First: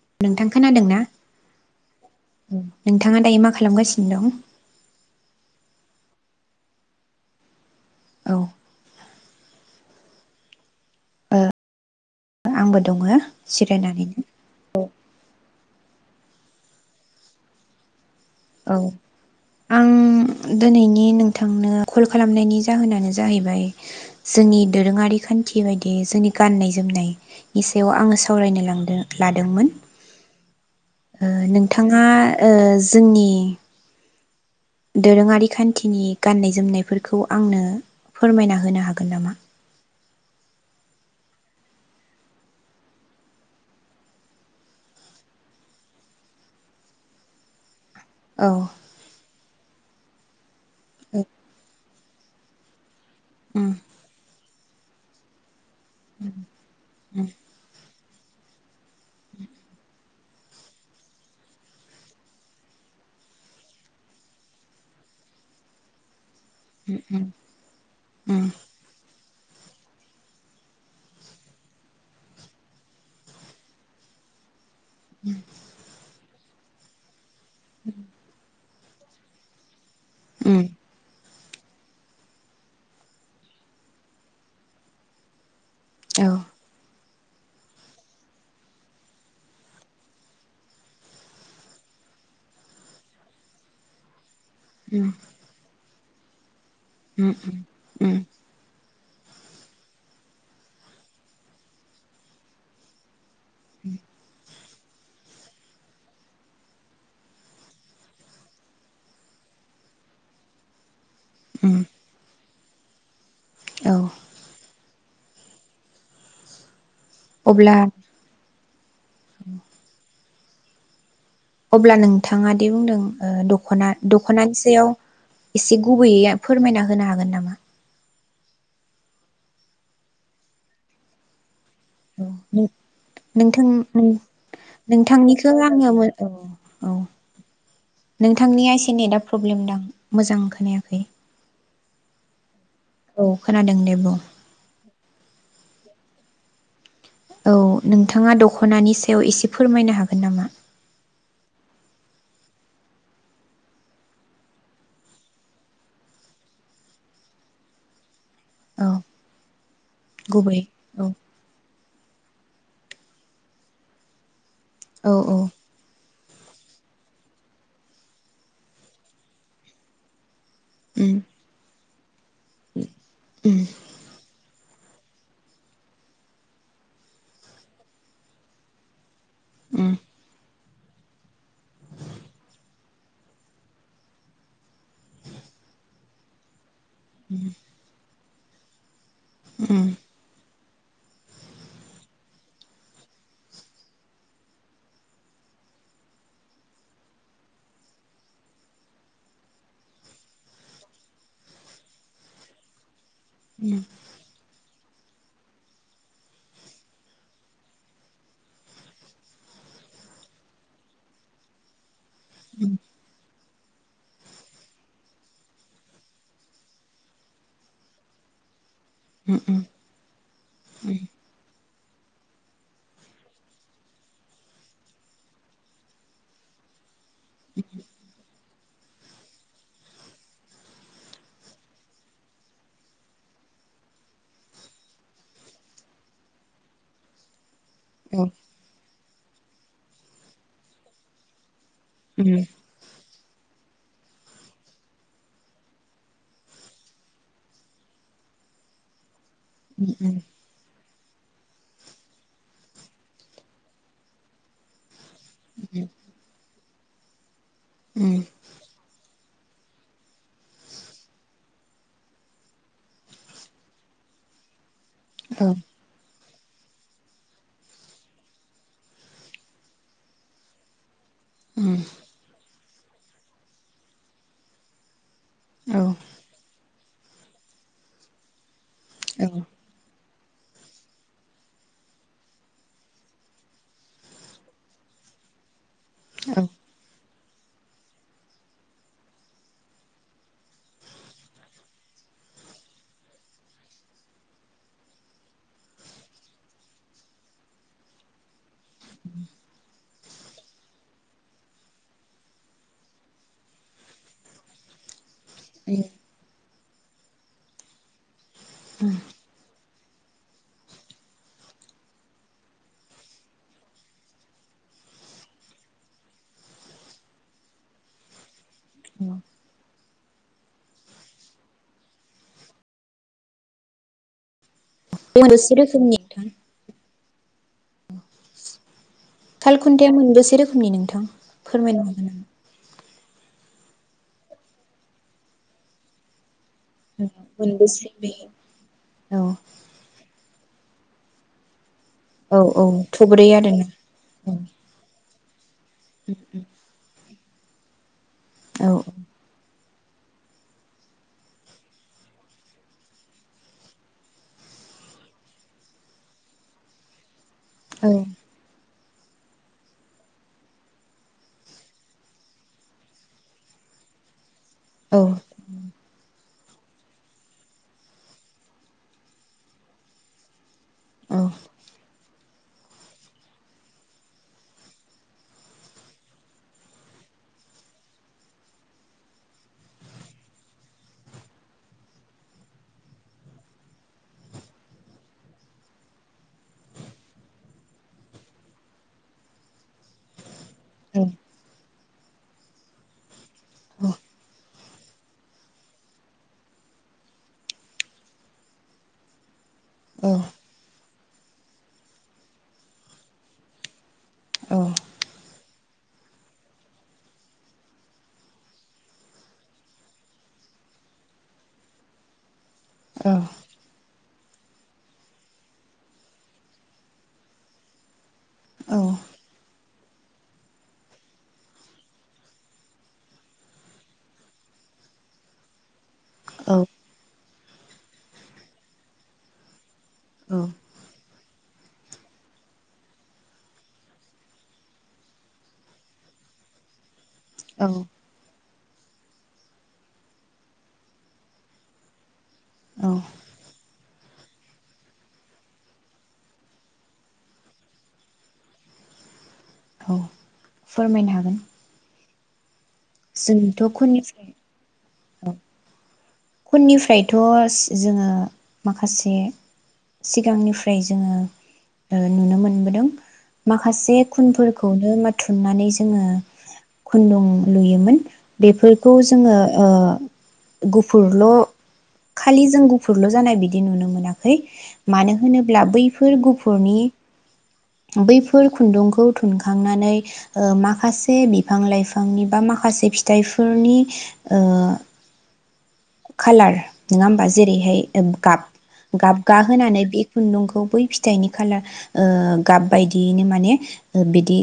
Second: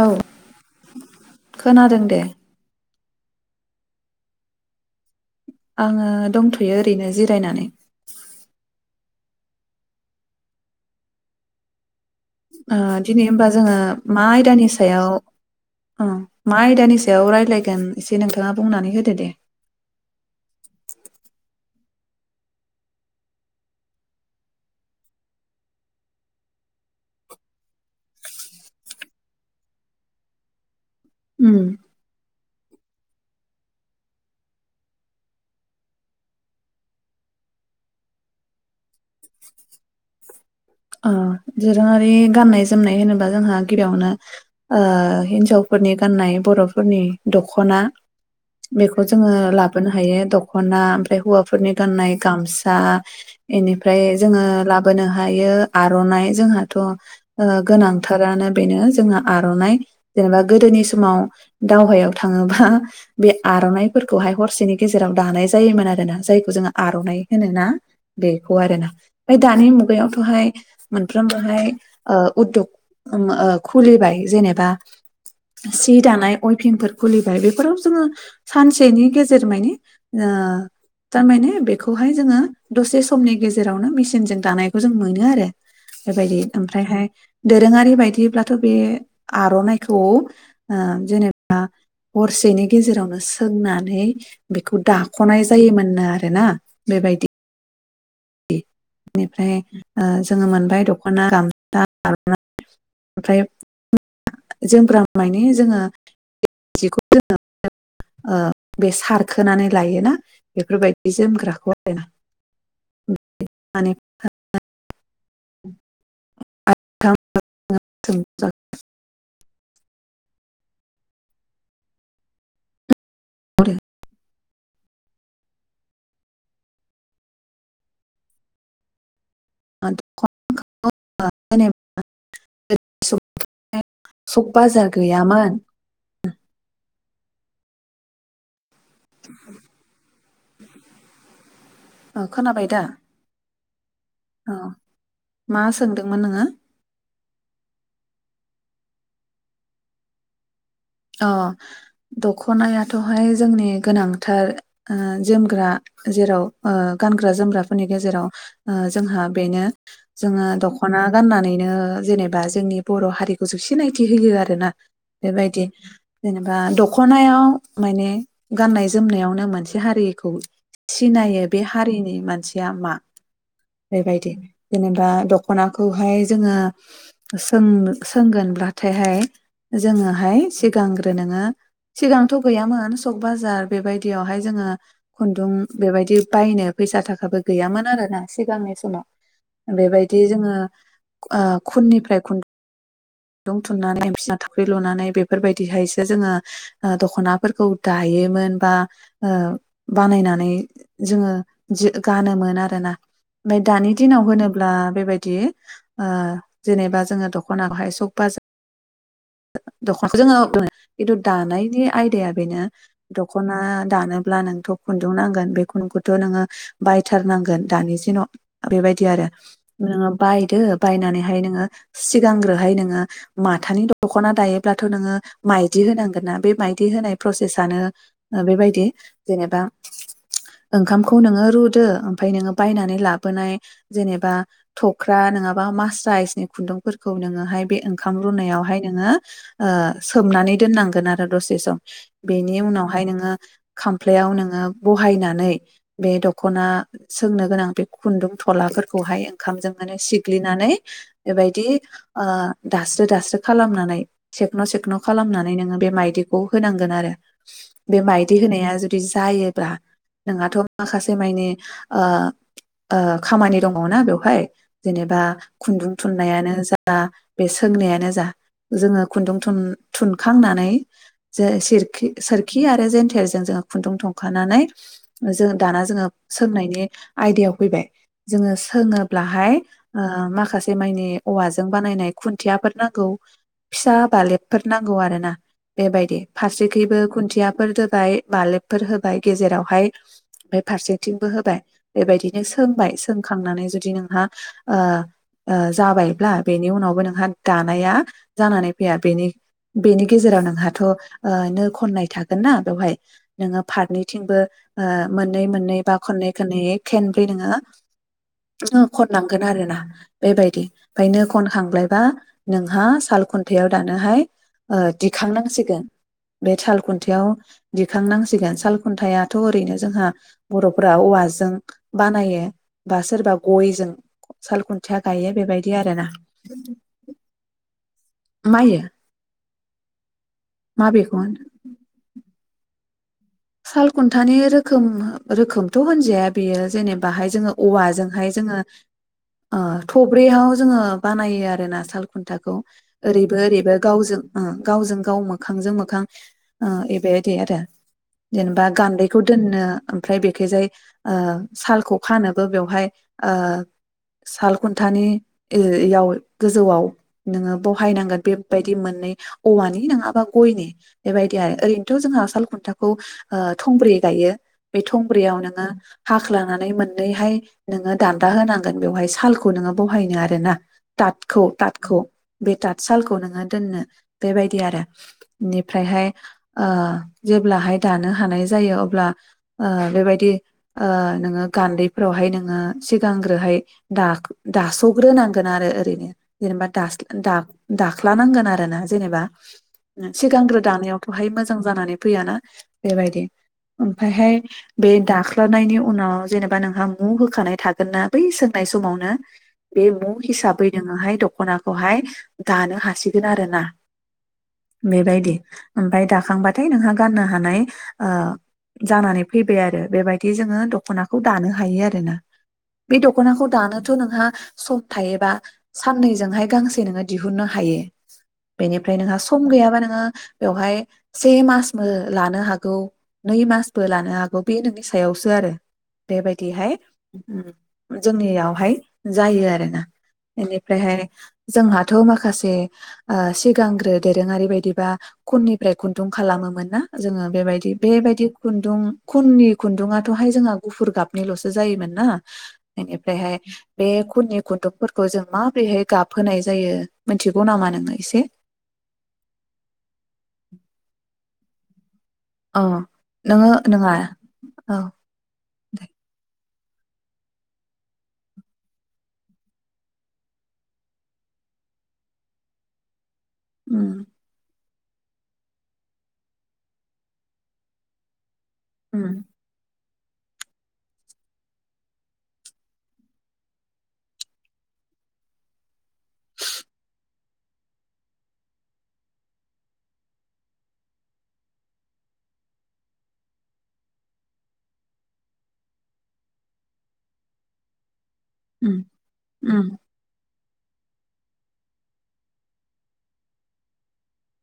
औ नोंथां खोनादों ना खोनादों दे। औ नोंथाङा दायो मा खालामगासिनो दं? आङो दंथ'यो ओरैनो जिरायनानै। औ। ओ आंबो दङ दिनै होनबा जोङो जिरायनानैनो मा आयदानि सायाव। ओ मा‌ आयदानि सायाव रायलायगोन। औ आं दोनैनि नोंथांनो कल खालामनायनि जाहोनानो जाहैबाय जोंनि दोरोङारि खान्थि बायदि जोंनि गाननाय जोमनायनि सायाव आङो सावरायनो लांदों लादोंमोन। ओ उम नोंथाङा ओ जोंनि दोरोङारि खान्थिनि गाननाय जोमनायफोरखौ आंनो फोरमायना होनो हागोन नामा? ओ दोरोङारि गाननाय जोमनाय होनोबा जोंहा गिबियावनो ओ हिन्जावफोरनि गाननाय बर'फोरनि दख'ना। औ बेखौ जोङो ला बोनो हायो दख खना आमफ्राय उम हौवाफोरनि गाननाय गामसा। उम एनिफ्राय जोङो लाबोनो हायो आर'नाइ जोंहाथ' ओ गोनां थारानो बेनो जोंहा आर'नाइ जेनेबा गोदोनि समाव दावहायाव थाङोबा बे आर'नाइफोरखौहाय हरसेनि गेजेराव दानाय जायोमोन आरोना जाय जोङो उम आर'नाइ उम होनो ना उम बेखौ आरोना। ओमफाय दानि मुगायावथ'हाय मोनफ्रोमबोहाय ओ उदग ओम ओ खुलिबाय जेनेबा। सि दानाय, अयफिंफोर खुलि बाय बेफोराव जोङो सानसेनि गेजेर मानि ओ उम थारमाने बेखौहाय जोङो दसे समनि गेजेरावनो मेसिनजों दानायखौ जों मोनो आरो। औ बेबायदि ओमफ्रायहाय दोरोङारि बायदिब्लाथ' बे आर'नाइखौ ओ जेनेबा हरसेनि गेजेरावनो सोंनानै बेखौ उम दाख'नाय जायो मोननो आ रो ना। उम उम उम बेनिफ्राय ओ जोङो मोनबाय दख'ना, गामसा, आरना ओमफ्राय [inaudible] जोम मानि जोङो जिखौ जोङो ओ बे सारखोनानै लायोना बेफोरबाय दि उम जोमग्राखौ आरोना। औ [unintelligible] थां अब्ला [unintelligible] [inaudible] अब्ला नों थाङादि बुंदों दखना द खनानि सायाव एसे गुबैयै फोरमायना होनो हागोन नामा? [unintelligible] नों नोंथां नों सक बाजार गैयामोन नोंथांनिखौ आङो औ औ नोंथांनिया एसे नेटा प्रब्लेम दां? मोजां खोनायाखै। ओ खोनाबाय दा? औ खोनादों दे बुं। औ मा सोंदोंमोन नोङो? औ नोंथाङा दख'नानि सायाव एसे फोरमायनो हागोन नामा? अ दख'नायाथ' हाय जोंनि गोनांथार ओ जोमग्रा जेराव ओ गानग्रा जोमग्राफोरनि गेजेराव। ओ औ जोंहा बेनो जोङो गुबै दख'ना औ गाननानैनो जेने बा जोंनि बर' हारिखौ सो सिनायथि होयो आरोना, औ औ बेबायदि जेनेबा द'खनायाव माने गाननाय जोमनायावनो मोनसे हारिखौ उम सिनायो बे हारि नि मान थिया मा उम बेबायदि, जेनेबा द'खनाखौहाय जोङो सों सोंगोनब्लाथाय हाय, उम जोङोहाय, सिगांग्रो नोङो सिगांथ' गैयामोन सक बाजार बेबायदियावहाय जोङो खुन्दुं बेबायदि बायनो, फैसा थाखाबो गैयामोन आरो ना, सिगांनि समाव, उम बेबायदि जोङो, ओ खुननिफ्राय खुन दं थुननानै बिसना थावख्रि लुनानै बेफोरबायदिहायसो जोङो ओ द'खनाफोरखौ दायोमोन बा ओ बानायनानै जोङो जो गानो मोन आरो ना, उम उम दानि दिनाव होनो, ब्ला बेबायदि ओ जेनेबा जोङो द'खनाखौहाय स फास द'खनाखौ जोङो खिन्थु दानायनि आयदाया बेनो द'खना दानोब्ला नोंथ' खुन्दुं नांगोन बे खुन्दुंखौथ' नोङो बायथारनांगोन दानि जेन बेबायदि आरो उम औ उम उम नोङो बायदो बायनानैहाय नोङो सिगांग्रोहाय नोङो माथानि द द'खना दायोब्लाथ' नोङो माइदि होनांगोन ना बे माइदि होनाय प्रसेसनो बेबायदि जेनेबा ओंखामखौ नोङो रुदो ओमफ्राय नोङो बायनानै लाबोनाय जेनेबा थख्रा नङाबा मास्राइसनि खुन्दुंफोरखौ नोङोहाय, बे ओंखाम रुनायावहाय, नोङो ओ सोमनानै दोननांगोन आरो दसे सम, बेनि उनावहाय नोङो, खामफ्लायाव नोङो बहायनानै बे द'खना सोंनो गोनां बे खुन्दुं थलाफोरखौहाय, ओंखामजों माने सिग्लिनानै बेबायदि ओ दास्रो दास्रो खालामनानै सेखन सेखन खालामनानै नोङो बे माइदिखौ होनांगोन आरो बे उम मायदि होनाया जों दि जायोब्ला नोंहाथ' माखासे मानि ओ ओ खामानि दङना बेवहाय जेनेबा औ खुन्दुं थुन नायानो जा बे सोंनायानो जा, जोङो खुन्दुं थुन थुनखांनानै उम जासेरखि सोरखि आरो जेन्थेरजों जोङो खुन्दुं थुनखानानै, जों औ दाना जोङो सोंनायनि, आयदायाव फैबाय जोङो होङोब्लाहाय ओं माखासे मायनि औवाजों बानायनाय खुन्थियाफोर नांगौ फिसा बालेबफोर नांगौ आरोना बेबायदि औ फारसेखैबो खुन थियाफोर दोबाय बालेबफोर होबाय गेजेरावहाय फाय फारसेथिंबो होबाय बेबायदिनो सोंबाय सोंखांनानै जुदि नोंहा ओ ओ जाबायब्ला बेनि उनावबो नोंहा दानाया जानानै फैया बेनि बेनि गेजेराव नोंहाथ ओ नो खननाय थागोनना बेवहाय नोङो फारनैथिंबो ओ मोननै-मोननै बे बा खनै खनैयै खेनब्रै नोङा नो खननांगोन आरो ना बेबायदि खायनो खनखांब्लायबा नोंहा खाल खुन्थायाइाव दानोहाय ओ दिखांनांसिगोन बे साल खुन्थाव दिखांनांसिगोन साल खुन्थाइाथ ओरैनो जोंहा बरफोरा औवाजों बानायो बा सोरबा गयजों साल खुन खुनथिया गायो मोनबेसे बेबायदि आरो रोखोमनि ना। नोंथां मायो साल खुन्थाया मोनबेसे रोखोमनि माबेखौ होनो नोंथांआ फोरमायनो हागोन नामा। सालखुन्थानि रोखोम रोखोमथ होनजाया। बेयो नामा? जेनेबाहाय जोङो मोनबेसे बे औवाजोंहाय जोङो औ ओ थब्रैयाव। जोङो बानायो आरो ना साल औ खुन्थाखौ औ थब्रै आरोना ओरैबो-ओरैबो गावजों गावजों गाव मोखांजों मोखां ओ। दे आदा। जेनेबा औ गान्दैखौ दोननो। ओमफ्राय बेखैयजाय ओ सालखौ फाननोबो बेवहाय ओल साल खुन्थानियाव गोजौआव। नोङो औ बहायनांगोन बे बायदि सोलिगोन काका बिदि मोननै औवानि नङा बा गयनि बेबायदि आरो ओरैनोथ जोंहा साल खुन्थाखौ। ओ थंब्रै गायो। बे औ थंब्रैयाव नोङो हा। ख्लानानै मोननैहाय नोङो दान्दा होनांगोन बेवहाय सालखौ नोङो बहायनो आरो ना। औ थादखौ-थादखौ। बे थाद सालखौ नोङो दोननो बेबायदि आरो बेनिफ्रायसान्दुं ओ ब्लाहाय। दानो हानाय जायो अब्ला बेबायदि नोङो गान्दैफ्रावहाय नोङो सिगांग्रोहाय दासग्रोनांगोन आरो ओरैनो जेनेबा दाख्लानांगोन आरो ना जेनेबा सिगांग्रो। औ दानायावथहाय मोजां जानानै। फैया ना। बेबायदि। औ ओमफ्रायहाय। बे दाख्लानायनि उनाव जेनेबा नोंहा मु होखानाय थागोन ना बै सोंनाय समावनो। बे औ औ मु हिसाबै नोङोहाय। दखना खौहाय दानो हासिगोन आरोना। औ बे बायदि। ओमफ्राय दाखांबाथाय नोंहा गाननो हानाय। ओ जानानै फैबाय आरो बेबायदि जोङो दखनाखौ दानो हायो आरोना। बे दखनाखौ दानोथ नोंहा। सम थायोबा साननै जोंहाय गांसे नोङो दिहुननो हायो। बेनिफ्राय नोंहा सम गैयाबा नों। नोंहा बेवहाय से मासबो लानो हाग गौ नै मासबो लानो हागौ बे नोंनि सायावसो आरो। बेबायदिहाय। जोंनियावहाय जायो आरोना बेनिफ्रायहाय जोंहाथ' माखासे आ सिगांग्रो दोरोङारि बायदिबा खननिफ्राय खुन्दुं खालामोमोन ना जोङो औ बेबायदि बेबायदि खुन्दुं खननि खुन्दुाथ'हाय जोंहा गुफुर गाबनिल'सो जायोमोन ना बेनिफ्रायहाय बे खुननि खुन्दुंफोरखौ जों माब्रैहाय गाबहोनाय जायो मिथिगौ नामा नोङो एसे? औ फोरमायनो हागोन अ नोङो जोंथ' नङा खननिफ्राय अ । [unintelligible] खुननिफ्रायथ' जोङो माखासे सिगांनिफ्राय जोङो नुनो मोनबोदों माखासे उम खुनफोर खौनो माथुमनानै जोङो खुन्दुं लुयोमोन बेफोरखौ उम जोङो ओ गुफ गुफुरल' खालि जों गुफुरल' जानाय बिदि नुनो मोनाखै मानो होनोब्ला बैफोर गुफुरनि बैफोर खुन्दुंखौ थुनखांनानै ओ माखासे बिफां लाइफांनि बा माखासे फिथाइफोरनि ओ खालार नङा होमबा जेरैहाय एम गाब उम गाबगा उम होनोनानै बे खुन्दुं खौ बै फिथाइनि खालार ओ गाब बायदियैनो माने बिदि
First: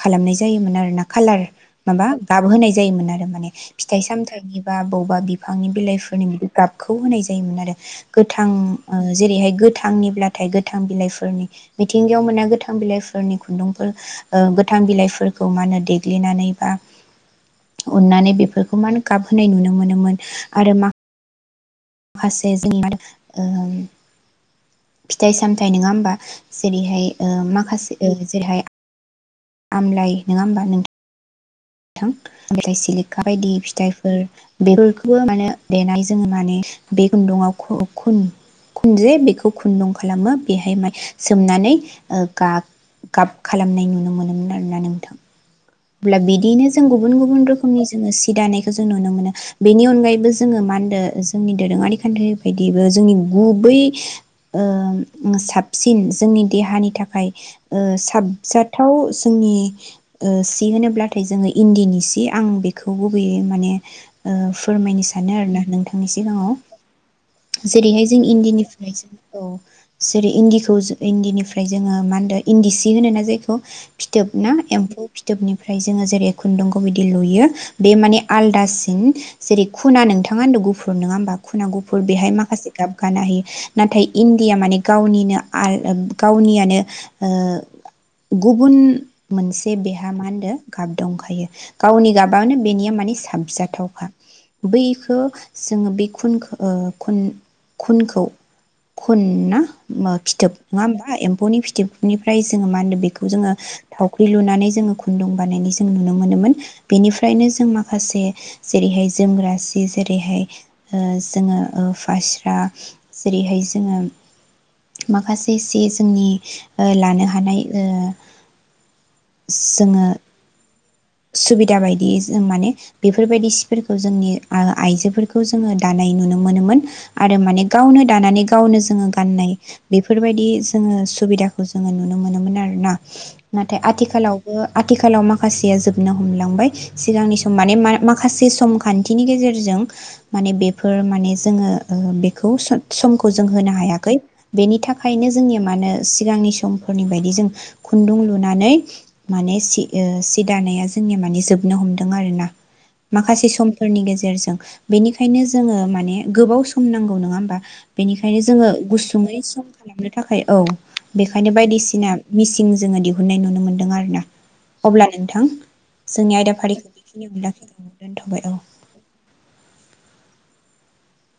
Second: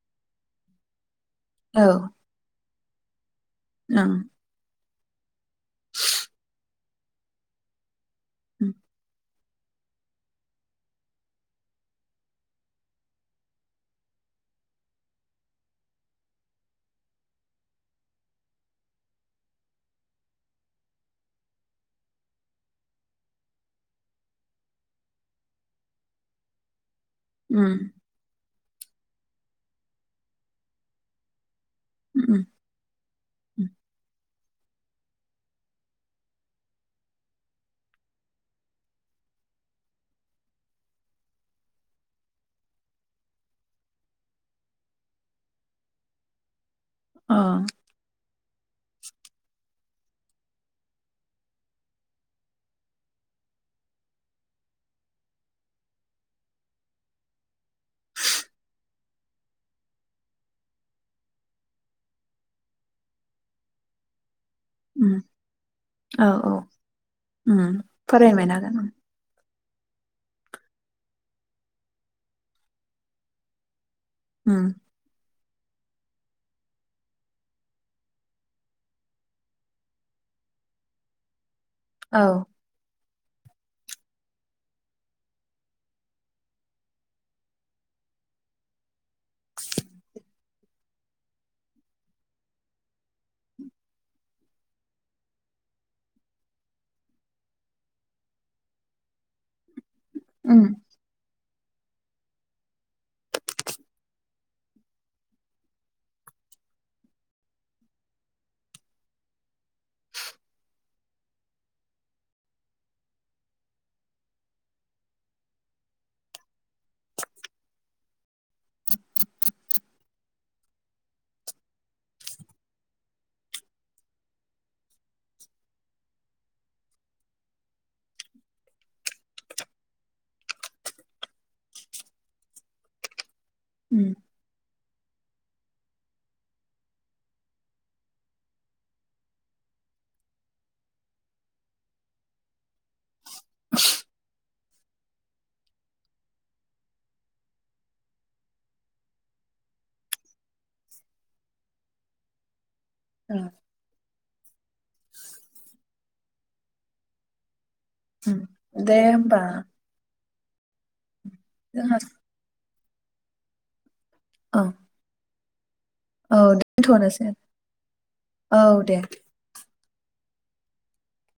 खालामनाय जायोमोन आर ना । कालार औ माबा गाब होनाय जायोमोन आरो माने फिथाइ ओं सामथायनि बाब बौबा आंनि बिलाइफोरनि बिदि गाब खौ होनाय जायोमोन आरो । गोथां उम ओ जेरैहाय गोथांनिब्लाथाय गोथां बिलाइफोरनि मिथिंगायाव मोना गोथां बिलाइफोरनि खुन्दुंफोर ओ गोथां बिलाइफोरखौ मा होनो देग्लिनानै बा उननानै बेफोरखौ मा होनो गाबहोनाय नुनो मोनोमोन आरो मा फासे जोंनि ओ फिथाइ सामथायाइ नङा होमबा जेरैहाय ओ माखासे उम ओ जेरैहाय आमलाय नङा होमबा नों थां मेथाइ सिलिखा बायदि उम फिथाइफोर बेफोरखौबो मे देनानै जोङो माने बे खुन्दुंआव खुनजे बेखौ खुन्दुं खालामो बेहाय सोमनानै ओ गाब खालामनाय नुनो मोनोमोन आरोना नोंथां । अब्ला बिदिनो जों गुबुन अ गुबुन रोखनि जोङो सि दानायखौ जों नुनो मोनो बेनि उन नि अनगायैबो जोङो मा होनदों जोंनि दोरोङारि खान्थिनि बायदिबो जोंनि गुबै साबसिन जोंनि देहानि थाखाय साबजाथाव जोंनि होनोब्लाथाय जोङो इन्दिनि सि आं बेखौ गुबैयै माने ओ फोरमायनो उम सानो आरोना नोंथांनि औ सिगाङाव औ उम जेरैहाय जों फरायनो मोनाखै इण्डिनिफ्राय [unintelligible] जों औ। जेरै इन्दिखौ इन्दिनिफ्राय जोङो मा होनदों इन्दि सि होन ना जायखौ फिथोबना उम एम्फौ फि दोबनिफ्राय जोङो जेरै खुन्दुंखौ बिदि लुयो बे माने आलदासिन जेरै खुना नोंथाङा होनदों गुफुर नोङा होमबा? दखुनांगौफोर औ बेहाय माखासे गाब गानो हायो नाथाय इण्डिया मानि गावनिनो ओ गावनिनो गुब मोनसे मा होनदो गाब दंखायो गावनि गाबआनो बेनिया माने साबजाथावखा बैखौ जोङो बे खुन ओ खुनखौ खुनना फिथोब उम नङा होनबा एम एम्फैनि फिथोबनिफ्राय जोङो मा होनो बेखौ जोङो थावख्रि लुनानै जोङो खुन्दुं बानायनाय जों नुनो मोनोमोन बेनिफ्रायनो जों माखासे जेरैहाय जोमग्रा सि जेरैहाय ओजोङो ओ फास्रा जेरैहाय जोङो माखासे सि जोंनि लानो हानाय ओ जोङो सुबिदा बायदि जों माने बेफोरबायदि सिफोरखौ जोंनि आइजोफोरखौ जोङो दानाय नुनो मोनोमोन आरो माने गावनो दानानै गावनो जोङो गाननाय बेफोरबायदि जोङो सुबिदाखौ जोङो नुनो मोनोमोन आरोना। नाथाय उम आथिखालावबो आथिखालाव माखासेया जोब नो हांबाय माखासे खान्थिनि गेजेरजों माने बेफोर माने जोङो बेखौ समखौ जों होनो हायाखै बेनि थाखायनो जोंनि मानो सिगांनि समफोरनि बायदि जों खुन्दुं लुनानै मान सि दानाया जा जोंनिया माने जोबनो हमदों आरोना? उम माखासे समफोरनि गेजेरजों ओं बेनिखायनो जोङो माने गोबाव सम नांगौ नङा होमबा? उम बेनिखायनो जोङो दे गुसुङै होमबा सम खालामनो थाखाय औ। बेखायनो जोंहा बायदिसिना मिसि [unintelligible] जोङो दिहुननाय नुनो मोनदों आरो ना। औ अब्ला नोंथां जोंनि औ आयदाफारिखौ दोनथ'नोसै बेखिनियावनो [unintelligible] लाखि दोनथबाय औ।